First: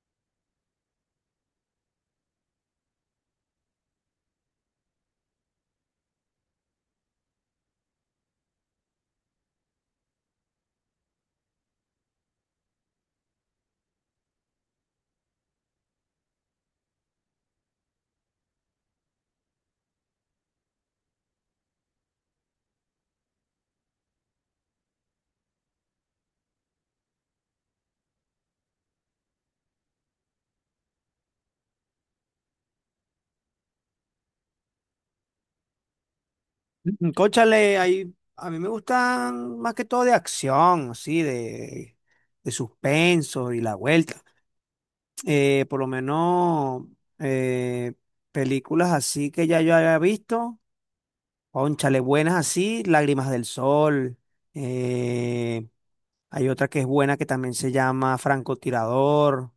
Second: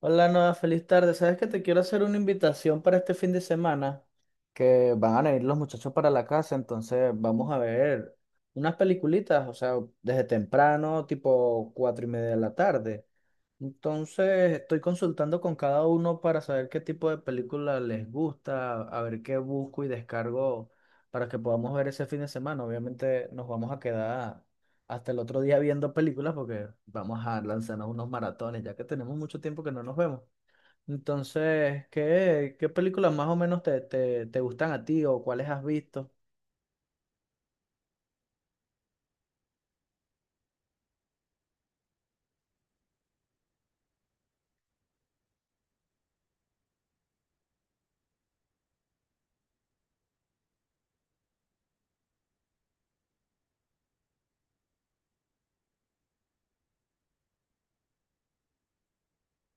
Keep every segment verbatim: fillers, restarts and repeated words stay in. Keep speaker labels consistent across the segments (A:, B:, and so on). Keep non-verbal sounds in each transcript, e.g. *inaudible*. A: Hola, Noa, feliz tarde. Sabes que te quiero hacer una invitación para este fin de semana, que van a venir los muchachos para la casa, entonces vamos a ver unas peliculitas, o sea, desde temprano, tipo cuatro y media de la tarde. Entonces, estoy consultando con cada uno para saber qué tipo de película les gusta, a ver qué busco y descargo para que podamos ver ese fin de semana. Obviamente nos vamos a quedar hasta el otro día viendo películas porque vamos a lanzarnos unos maratones, ya que tenemos mucho tiempo que no nos vemos. Entonces, ¿qué, qué películas más o menos te, te, te gustan a ti o cuáles has visto?
B: Mm, Cónchale, ahí, a mí me gustan más que todo de acción, así, de, de suspenso y la vuelta. Eh, por lo menos eh, películas así que ya yo había visto, cónchale, buenas así, Lágrimas del Sol. eh, Hay otra que es buena que también se llama Francotirador.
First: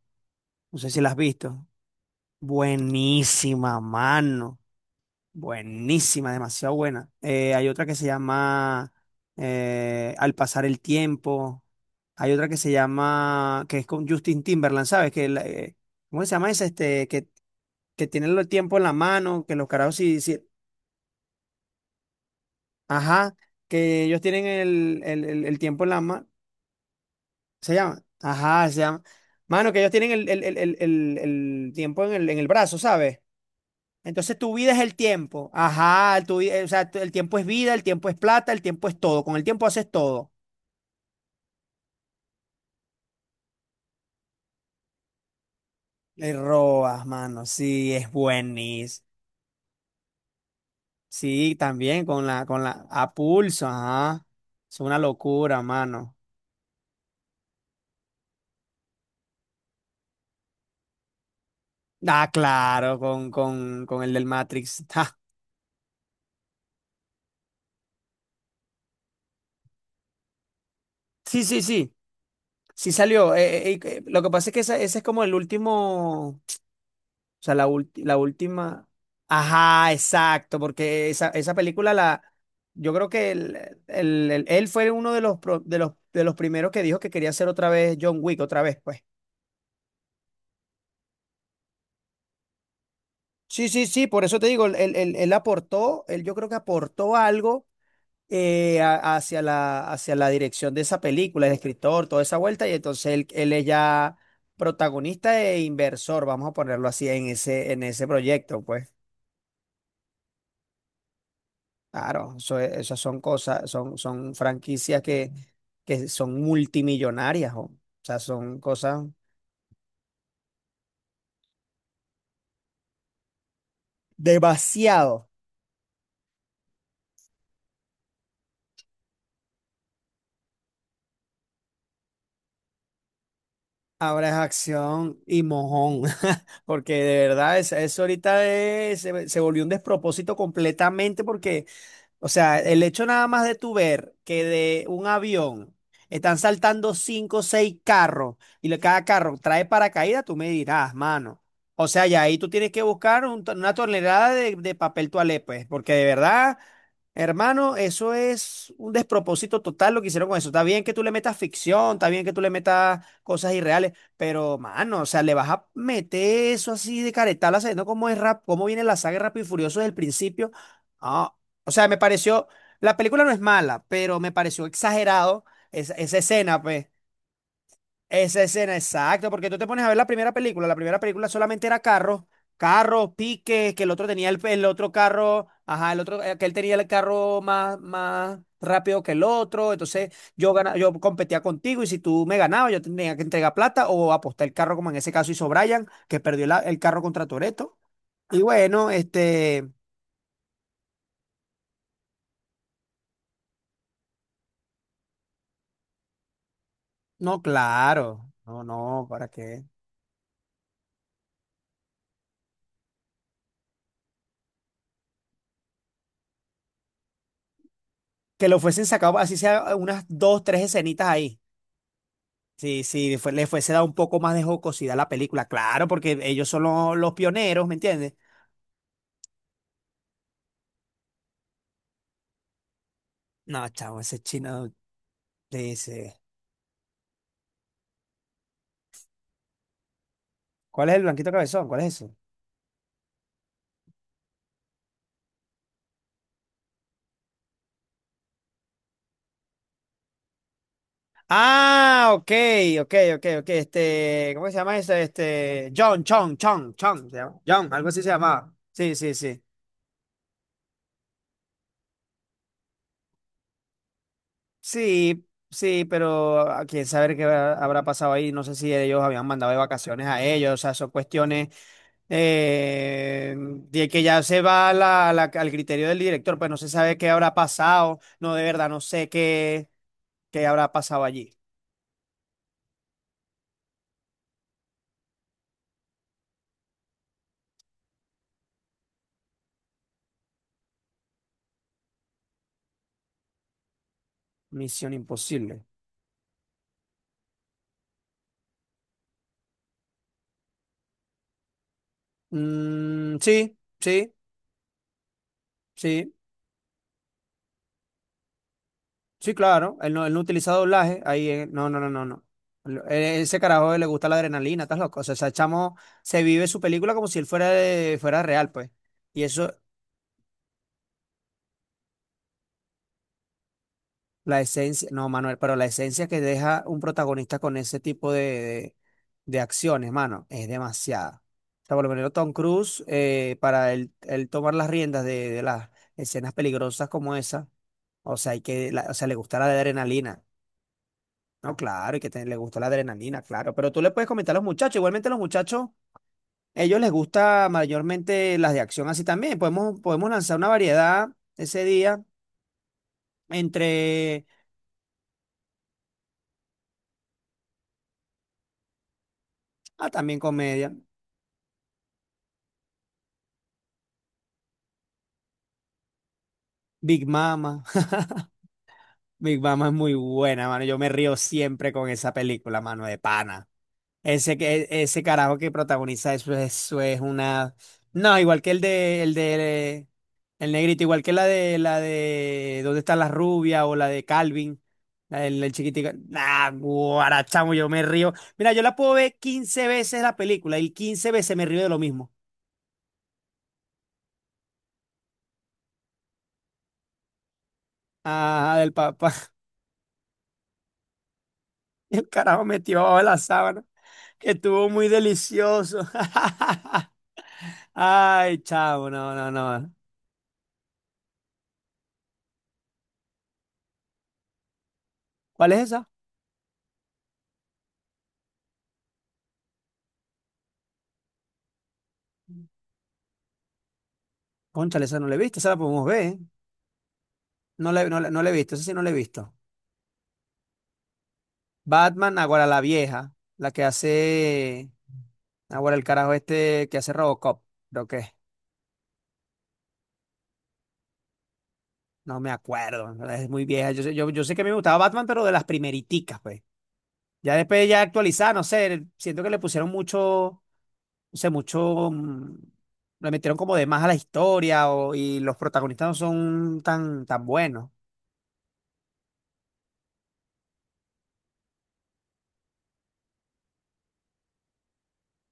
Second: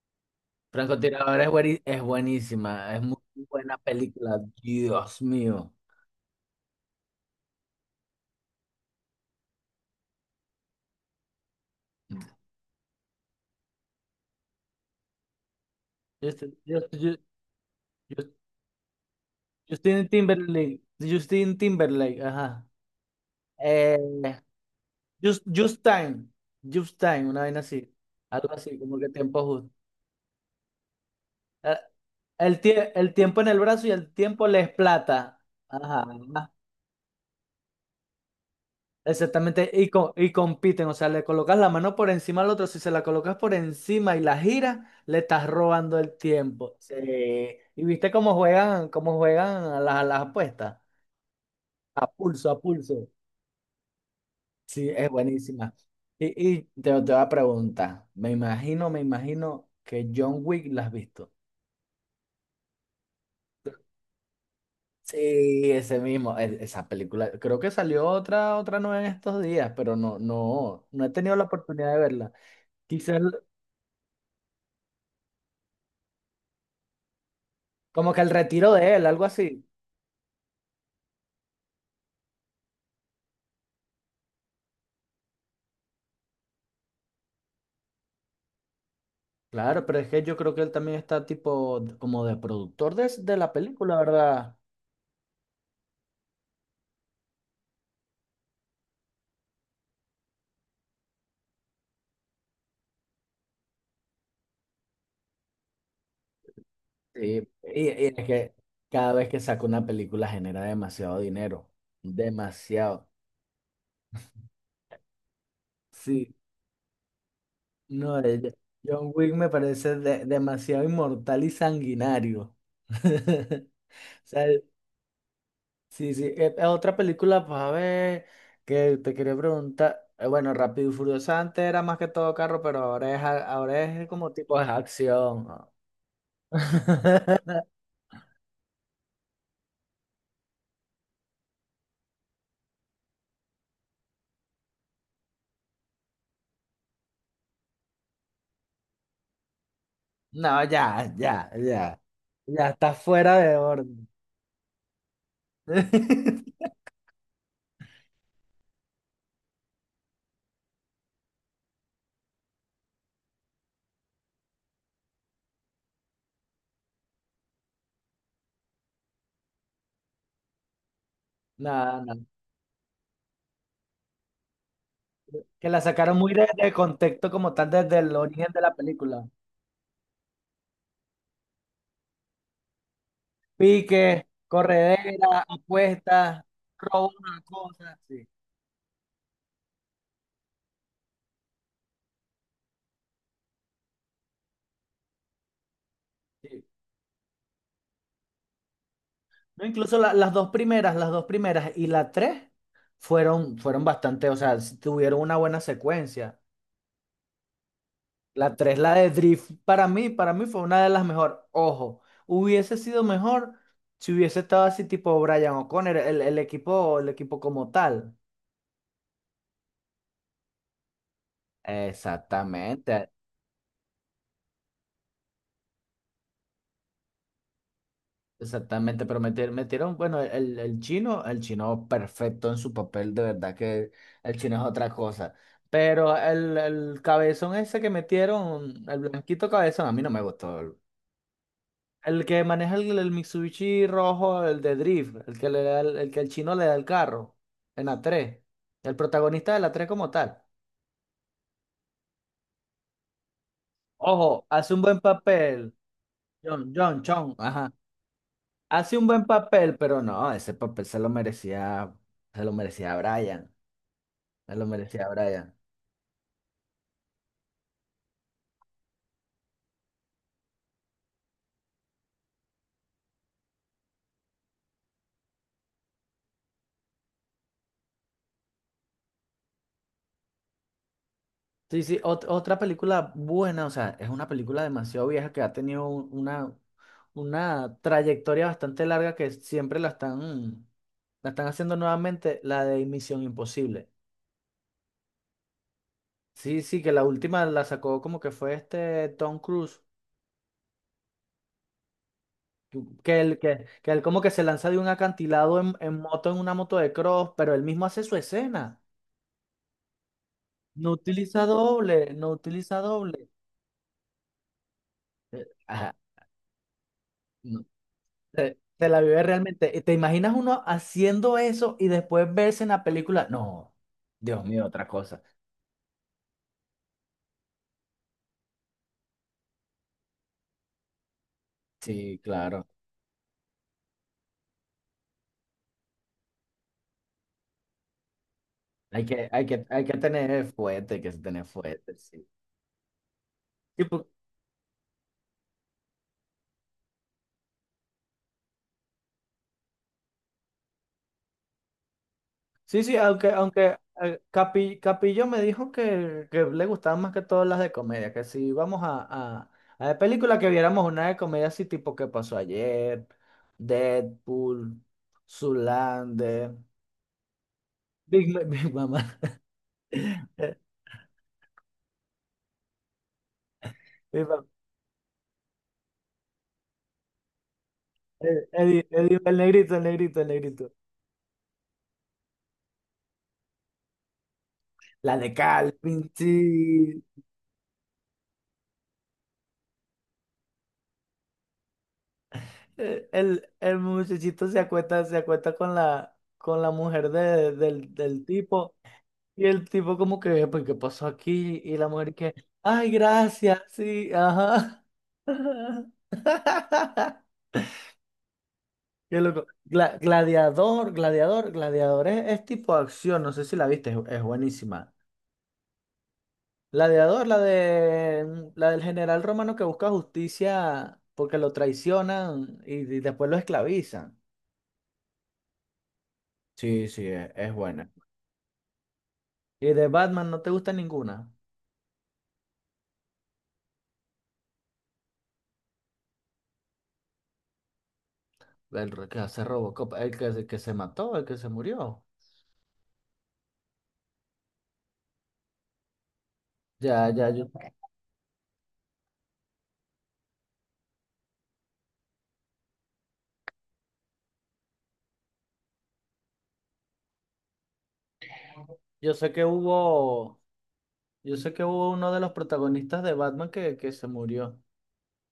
B: No sé si la has
A: Francotirador es,
B: visto.
A: bueni- es buenísima, es muy buena
B: Buenísima,
A: película,
B: mano.
A: Dios mío.
B: Buenísima, demasiado buena. Eh, hay otra que se llama eh, Al pasar el tiempo. Hay otra que se llama, que es con Justin Timberland, ¿sabes? Que, la- eh, ¿cómo
A: Yo,
B: se llama
A: estoy-
B: esa?
A: yo,
B: Este,
A: yo-
B: que, que,
A: yo
B: tienen el tiempo en la mano, que los carajos
A: Justin
B: sí, sí,
A: Timberlake. Justin Timberlake, ajá.
B: ajá,
A: Eh,
B: que ellos tienen el, el,
A: Just,
B: el- el
A: Just
B: tiempo en la mano.
A: Time. Just Time, una vaina
B: ¿Se
A: así.
B: llama?
A: Algo
B: Ajá,
A: así,
B: se
A: como
B: llama.
A: que tiempo justo.
B: Mano, que ellos tienen el, el- el- el- el- el
A: Eh,
B: tiempo en el, en el
A: El,
B: brazo,
A: tie- el
B: ¿sabes?
A: tiempo en el brazo y el
B: Entonces
A: tiempo
B: tu
A: le es
B: vida es el
A: plata.
B: tiempo.
A: Ajá,
B: Ajá, tu, vi-
A: ajá.
B: eh, o sea, tu- el tiempo es vida, el tiempo es plata, el tiempo es todo. Con el tiempo
A: Exactamente. Y,
B: haces
A: co- y
B: todo.
A: compiten. O sea, le colocas la mano por encima al otro. Si se la colocas por encima y la giras, le estás robando el
B: Le
A: tiempo. Sí.
B: robas, mano.
A: Y
B: Sí, es
A: viste cómo juegan,
B: buenísimo.
A: cómo juegan a las, a las apuestas.
B: Sí, también
A: A
B: con la,
A: pulso, a
B: con la,
A: pulso.
B: a pulso, ajá. Es
A: Sí,
B: una
A: es
B: locura,
A: buenísima.
B: mano.
A: Y, y te, te voy a preguntar, me imagino, me imagino que John Wick la has visto.
B: Ah, claro, con, con, con el del Matrix. *laughs* Ja.
A: Sí, ese mismo, e- esa película. Creo que salió otra, otra nueva en estos días, pero no, no, no he tenido
B: Sí,
A: la
B: sí, sí.
A: oportunidad de verla.
B: Sí
A: Quizás el-
B: salió. Eh, eh, eh, lo que pasa es que esa- ese es como el último. O sea, la ulti-
A: Como
B: la
A: que el retiro
B: última.
A: de él, algo así.
B: Ajá, exacto, porque esa, esa película la. Yo creo que el- el- el- él fue uno de los, pro- de los, de los primeros que dijo que quería hacer otra vez John Wick, otra vez, pues.
A: Claro, pero es que yo creo que él también está tipo d- como de productor de, s- de la
B: Sí, sí,
A: película,
B: sí, por eso te
A: ¿verdad?
B: digo, él, él- él- él aportó, él yo creo que aportó algo eh, a- hacia la, hacia la, dirección de esa película, el escritor, toda esa vuelta, y entonces él, él es ya protagonista e inversor, vamos a ponerlo así, en
A: Sí,
B: ese,
A: y,
B: en
A: y
B: ese
A: es que
B: proyecto, pues.
A: cada vez que saca una película genera demasiado dinero,
B: Claro, eso es- esas
A: demasiado.
B: son cosas, son, son franquicias que, que
A: Sí.
B: son multimillonarias, jo. O sea,
A: No, eh, yo-
B: son cosas
A: John Wick me parece de- demasiado inmortal y sanguinario. *laughs* O sea,
B: demasiado.
A: sí, sí. Eh, eh, otra película, pues a ver, que te quería preguntar. eh, bueno, Rápido y Furioso antes era más que todo carro, pero ahora es, a- ahora es
B: Ahora
A: como
B: es
A: tipo de
B: acción y
A: acción, ¿no?
B: mojón, *laughs* porque de
A: *laughs*
B: verdad es- eso ahorita es- se, se volvió un despropósito completamente porque o sea, el hecho nada más de tú ver que de un avión están saltando cinco o seis carros y le- cada carro trae paracaídas, tú me
A: No,
B: dirás,
A: ya,
B: mano.
A: ya,
B: O
A: ya.
B: sea, ya ahí tú
A: Ya
B: tienes que
A: está
B: buscar
A: fuera
B: un to-
A: de
B: una
A: orden.
B: tonelada de, de papel toalé, pues, porque de verdad,
A: *laughs*
B: hermano, eso es un despropósito total lo que hicieron con eso. Está bien que tú le metas ficción, está bien que tú le metas cosas irreales, pero, mano, o sea, le vas a meter eso así de caretala, sabiendo cómo es rap, cómo viene la saga de Rápido y Furioso desde el principio. Ah, o sea, me
A: No, no.
B: pareció, la película no es mala, pero me pareció exagerado
A: Que la
B: esa,
A: sacaron
B: esa
A: muy de,
B: escena,
A: de
B: pues.
A: contexto como tal desde el
B: Esa
A: origen de la
B: escena,
A: película.
B: exacto, porque tú te pones a ver la primera película, la primera película solamente era carros, carros, piques, que el otro
A: Pique,
B: tenía el, el otro
A: corredera,
B: carro, ajá, el otro, eh,
A: apuestas,
B: que él tenía el
A: robo
B: carro
A: una
B: más,
A: cosa, sí,
B: más rápido que el otro, entonces yo gana- yo competía contigo y si tú me ganabas, yo tenía que entregar plata o apostar el carro, como en ese caso hizo Brian, que perdió la-
A: sí.
B: el carro contra Toretto. Y bueno,
A: No,
B: este,
A: incluso la- las dos primeras, las dos primeras y la tres fueron, fueron bastante, o sea, s- tuvieron una buena secuencia.
B: no, claro,
A: La
B: no,
A: tres, la
B: no,
A: de
B: ¿para
A: Drift,
B: qué?
A: para mí, para mí fue una de las mejores. Ojo, hubiese sido mejor si hubiese estado así tipo Brian O'Connor, el, el equipo, el equipo como tal.
B: Que lo fuesen sacado, así sea unas dos, tres escenitas ahí. Si,
A: Exactamente.
B: si fue- le fuese dado un poco más de jocosidad a la película, claro, porque ellos son lo- los, pioneros, ¿me entiendes?
A: Exactamente, pero meter- metieron, bueno, el, el chino, el chino perfecto en su papel, de verdad
B: No,
A: que
B: chavo, ese
A: el chino es
B: chino
A: otra cosa. Pero
B: dice.
A: el, el cabezón ese que metieron, el blanquito cabezón, a mí no me gustó.
B: ¿Cuál es el blanquito cabezón? ¿Cuál es eso?
A: El que maneja el, el Mitsubishi rojo, el de Drift, el que le da el, el que el chino le da el carro, en la tres el protagonista de la tres como tal.
B: Ah, ok, ok, ok, ok. Este,
A: Ojo,
B: ¿cómo se
A: hace
B: llama
A: un buen
B: ese? Este,
A: papel,
B: John, Chong,
A: John,
B: Chong,
A: John,
B: Chong, se
A: Chong,
B: llama. John,
A: ajá.
B: algo así se llamaba. Sí,
A: Hace un
B: sí,
A: buen
B: sí.
A: papel, pero no, ese papel se lo merecía, se lo merecía Brian. Me lo merecía
B: Sí,
A: Brian.
B: sí, pero a quién saber qué habrá habrá pasado ahí. No sé si ellos habían mandado de vacaciones a ellos. O sea, son cuestiones eh, de que ya se va a la- la- al criterio del director. Pues no se sabe qué habrá pasado. No, de verdad, no sé qué, qué, habrá pasado allí.
A: Sí, sí, ot- otra película buena, o sea, es una película demasiado vieja que ha tenido un- una, una trayectoria bastante larga que siempre la están, la están haciendo nuevamente, la de Misión Imposible.
B: Misión Imposible.
A: Sí, sí, que la última la sacó como que fue este Tom Cruise, que
B: Mm,
A: que él,
B: sí,
A: que, que él
B: sí,
A: como que se lanza de un acantilado en, en
B: sí.
A: moto, en una moto de cross, pero él mismo hace su escena.
B: Sí, claro, él no, él no utiliza
A: No
B: doblaje, ahí,
A: utiliza
B: eh, no, no, no, no,
A: doble,
B: no.
A: no utiliza
B: Lo- eh,
A: doble.
B: Ese carajo le gusta la adrenalina, estás loco. O sea, ese chamo
A: Ajá.
B: se vive su película como si él fuera,
A: No.
B: de- fuera real,
A: Se,
B: pues.
A: se la vive
B: Y eso,
A: realmente. ¿Y te imaginas uno haciendo eso y después verse en la película? No,
B: la
A: Dios mío, otra
B: esencia, no,
A: cosa.
B: Manuel, pero la esencia que deja un protagonista con ese tipo de, de, de, acciones, mano, es demasiada. O sea, por lo menos
A: Sí,
B: Tom
A: claro.
B: Cruise, eh, para él, él tomar las riendas de, de las escenas peligrosas como esa, o sea, hay que, la- o
A: Hay
B: sea, le
A: que,
B: gusta
A: hay
B: la
A: que, hay que
B: adrenalina.
A: tener fuerte, hay que tener
B: No,
A: fuerte,
B: claro, y que te-
A: sí.
B: le gustó la adrenalina, claro. Pero tú
A: Y
B: le
A: pu-
B: puedes comentar a los muchachos. Igualmente a los muchachos, ellos les gusta mayormente las de acción así también. Podemos, podemos lanzar una variedad ese día
A: sí, sí, aunque, aunque eh,
B: entre,
A: Capi- Capillo me dijo que, que le gustaban más que todas las de comedia, que si íbamos a, a, a
B: ah,
A: la
B: también
A: película que
B: comedia.
A: viéramos una de comedia así tipo ¿Qué pasó ayer? Deadpool, Zoolander,
B: Big Mama. *laughs*
A: Big, *laughs* Ma- Big Mama.
B: Big Mama es muy buena, mano. Yo me río siempre con esa película, mano, de pana. Ese,
A: *laughs*
B: que- e, ese carajo que protagoniza eso, eso es una. No,
A: Eddie,
B: igual que el
A: Eddie,
B: de, el
A: Eddie, el negrito, el
B: de
A: negrito, el
B: el
A: negrito.
B: negrito, igual que la de la de ¿Dónde está la rubia? O la de Calvin,
A: La
B: la
A: de
B: del el
A: Cal,
B: chiquitico. Nah,
A: pinche.
B: guarachamo, yo me río. Mira, yo la puedo ver quince veces la película y quince veces me río de lo mismo.
A: Eh, El, el muchachito se acuesta, se acuesta con la, con la mujer de- del, del
B: Ah, del
A: tipo.
B: papá. *laughs*
A: Y el tipo como que, pues, ¿qué pasó aquí? Y la
B: El
A: mujer que,
B: carajo metió
A: ay,
B: abajo de la
A: gracias,
B: sábana,
A: sí,
B: que estuvo
A: ajá.
B: muy delicioso.
A: *laughs*
B: *laughs* Ay, chavo, no,
A: Qué
B: no,
A: loco.
B: no.
A: Gla- gladiador, gladiador, gladiador es, es tipo acción, no sé si la viste, es, es buenísima.
B: ¿Cuál es esa?
A: Gladiador, la de la del general romano que busca justicia porque lo traicionan y, y después lo esclavizan.
B: Cónchale, esa no la he visto, esa la podemos ver, ¿eh?
A: Sí, sí, es, es
B: No le,
A: buena.
B: no, le- no le he visto, eso sí no le he visto.
A: Y de Batman no te gusta ninguna.
B: Batman, ahora la vieja, la que hace, ahora el carajo este que hace Robocop, creo que es.
A: El re- que hace Robocop, el que, se- que se mató, el que se murió.
B: No me acuerdo, en verdad, es muy vieja. Yo, sé- yo, yo sé que a mí me gustaba Batman, pero de las primeriticas, pues.
A: Ya, ya,
B: Ya
A: yo,
B: después ya actualizada, no sé, siento que le pusieron mucho, no sé, mucho, mm, le metieron como de más a la historia o- y los protagonistas no son tan, tan buenos.
A: yo sé que hubo, yo sé que hubo uno de los protagonistas de Batman que, que se murió.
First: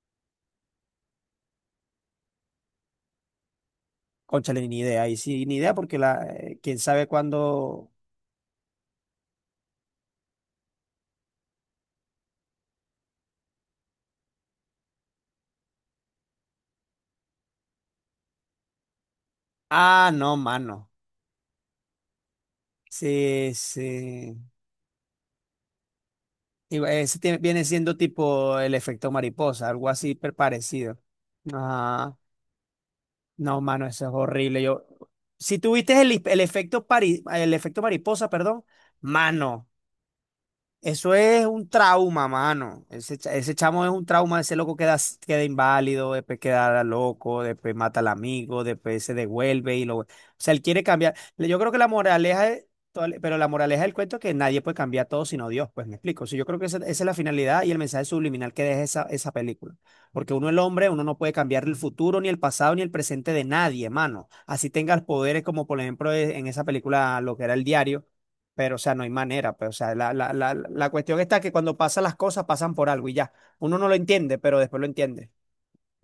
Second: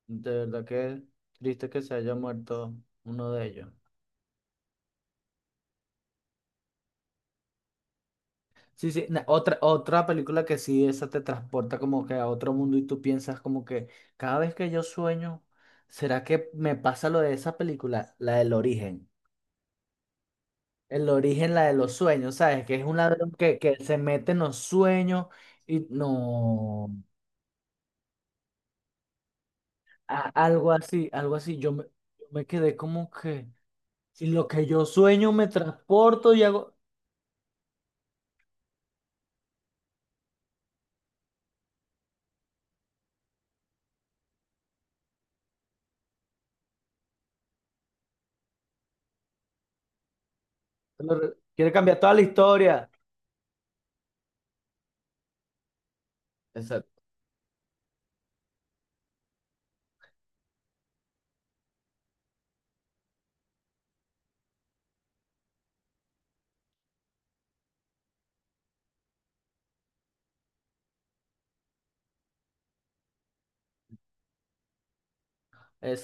A: De verdad que triste que se haya muerto uno de ellos.
B: Cónchale, ni idea, y sí, ni idea porque la, eh, quién sabe cuándo.
A: Sí, sí, na- otra, otra película que sí, esa te transporta como que a otro mundo y tú piensas como que cada vez que yo sueño, ¿será que me pasa lo de esa película? La del origen.
B: Ah, no, mano.
A: El origen, la de los sueños, ¿sabes? Que es un ladrón
B: Sí,
A: que, que se mete en
B: sí.
A: los sueños y
B: Digo,
A: no,
B: Ese tie- viene siendo tipo el efecto mariposa, algo así
A: a-
B: per-
A: algo
B: parecido.
A: así, algo así. Yo me,
B: Ah,
A: yo me quedé como que,
B: no, mano, eso es
A: si lo
B: horrible.
A: que yo
B: Yo,
A: sueño me
B: si tuviste el,
A: transporto
B: el
A: y hago,
B: efecto pari- el efecto mariposa, perdón, mano. Eso es un trauma, mano. Ese, cha- ese chamo es un trauma, ese loco queda, s- queda inválido, después queda loco, después mata al amigo, después se devuelve y lo... O sea, él quiere cambiar. Le- Yo
A: quiere
B: creo que la
A: cambiar toda la
B: moraleja es...
A: historia.
B: toda la- Pero la moraleja del cuento es que nadie puede cambiar todo sino Dios, pues me explico. O sea, yo creo que esa, esa es
A: Exacto,
B: la finalidad y el mensaje subliminal que deja esa, esa película. Porque uno, el hombre, uno no puede cambiar el futuro, ni el pasado, ni el presente de nadie, mano. Así tengas poderes como, por ejemplo, e- en esa película, lo que era el diario pero, o sea, no hay manera. Pero, o sea, la, la, la, la cuestión está que cuando pasan las cosas, pasan por algo y ya. Uno no lo entiende, pero después lo entiende.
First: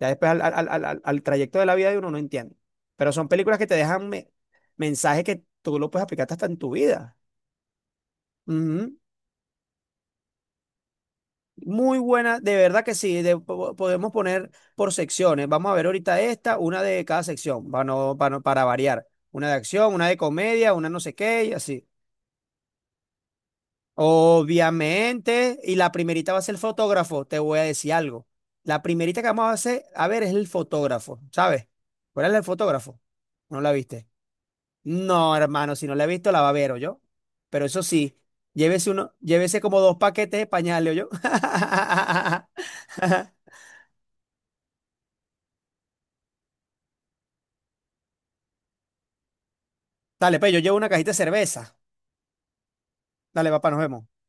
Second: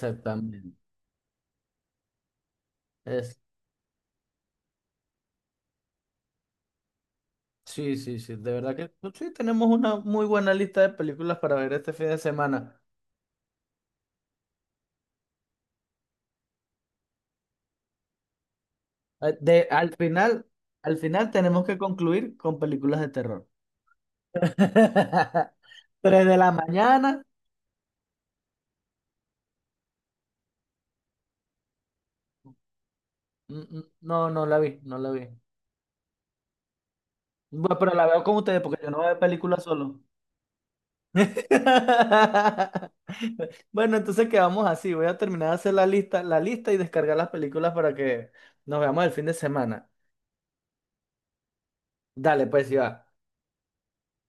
B: Ya después al, al, al, al- al trayecto de la vida de uno no entiende. Pero son películas que te dejan me- mensajes que tú lo puedes aplicar hasta en tu vida.
A: Sí, sí, sí, de verdad que
B: Ujú.
A: pues, sí, tenemos una muy buena lista de películas para ver este
B: Muy
A: fin de
B: buena, de
A: semana.
B: verdad que sí. De- po- podemos poner por secciones. Vamos a ver ahorita esta, una de cada sección, para, no- para, no- para variar.
A: Eh,
B: Una de
A: De,
B: acción,
A: al
B: una de
A: final,
B: comedia, una
A: al
B: no sé
A: final
B: qué y
A: tenemos que
B: así.
A: concluir con películas de terror. *laughs*
B: Obviamente, y la
A: Tres
B: primerita
A: de
B: va a
A: la
B: ser el
A: mañana,
B: fotógrafo, te voy a decir algo. La primerita que vamos a hacer, a ver, es el fotógrafo, ¿sabes? ¿Cuál es el fotógrafo? ¿No
A: mm,
B: la
A: mm,
B: viste?
A: no, no la vi, no la vi.
B: No, hermano, si no la he visto, la va a ver, yo. Pero
A: Bueno,
B: eso
A: pero la
B: sí,
A: veo con ustedes porque yo
B: llévese
A: no
B: uno,
A: veo
B: llévese
A: películas
B: como dos
A: solo.
B: paquetes de pañales, yo. *laughs*
A: *laughs* Bueno, entonces quedamos así. Voy a terminar de hacer la lista, la lista y descargar las películas para que nos veamos el fin de semana.
B: Dale, pues yo llevo una cajita de cerveza.
A: Dale, pues, ya.
B: Dale, papá, nos vemos.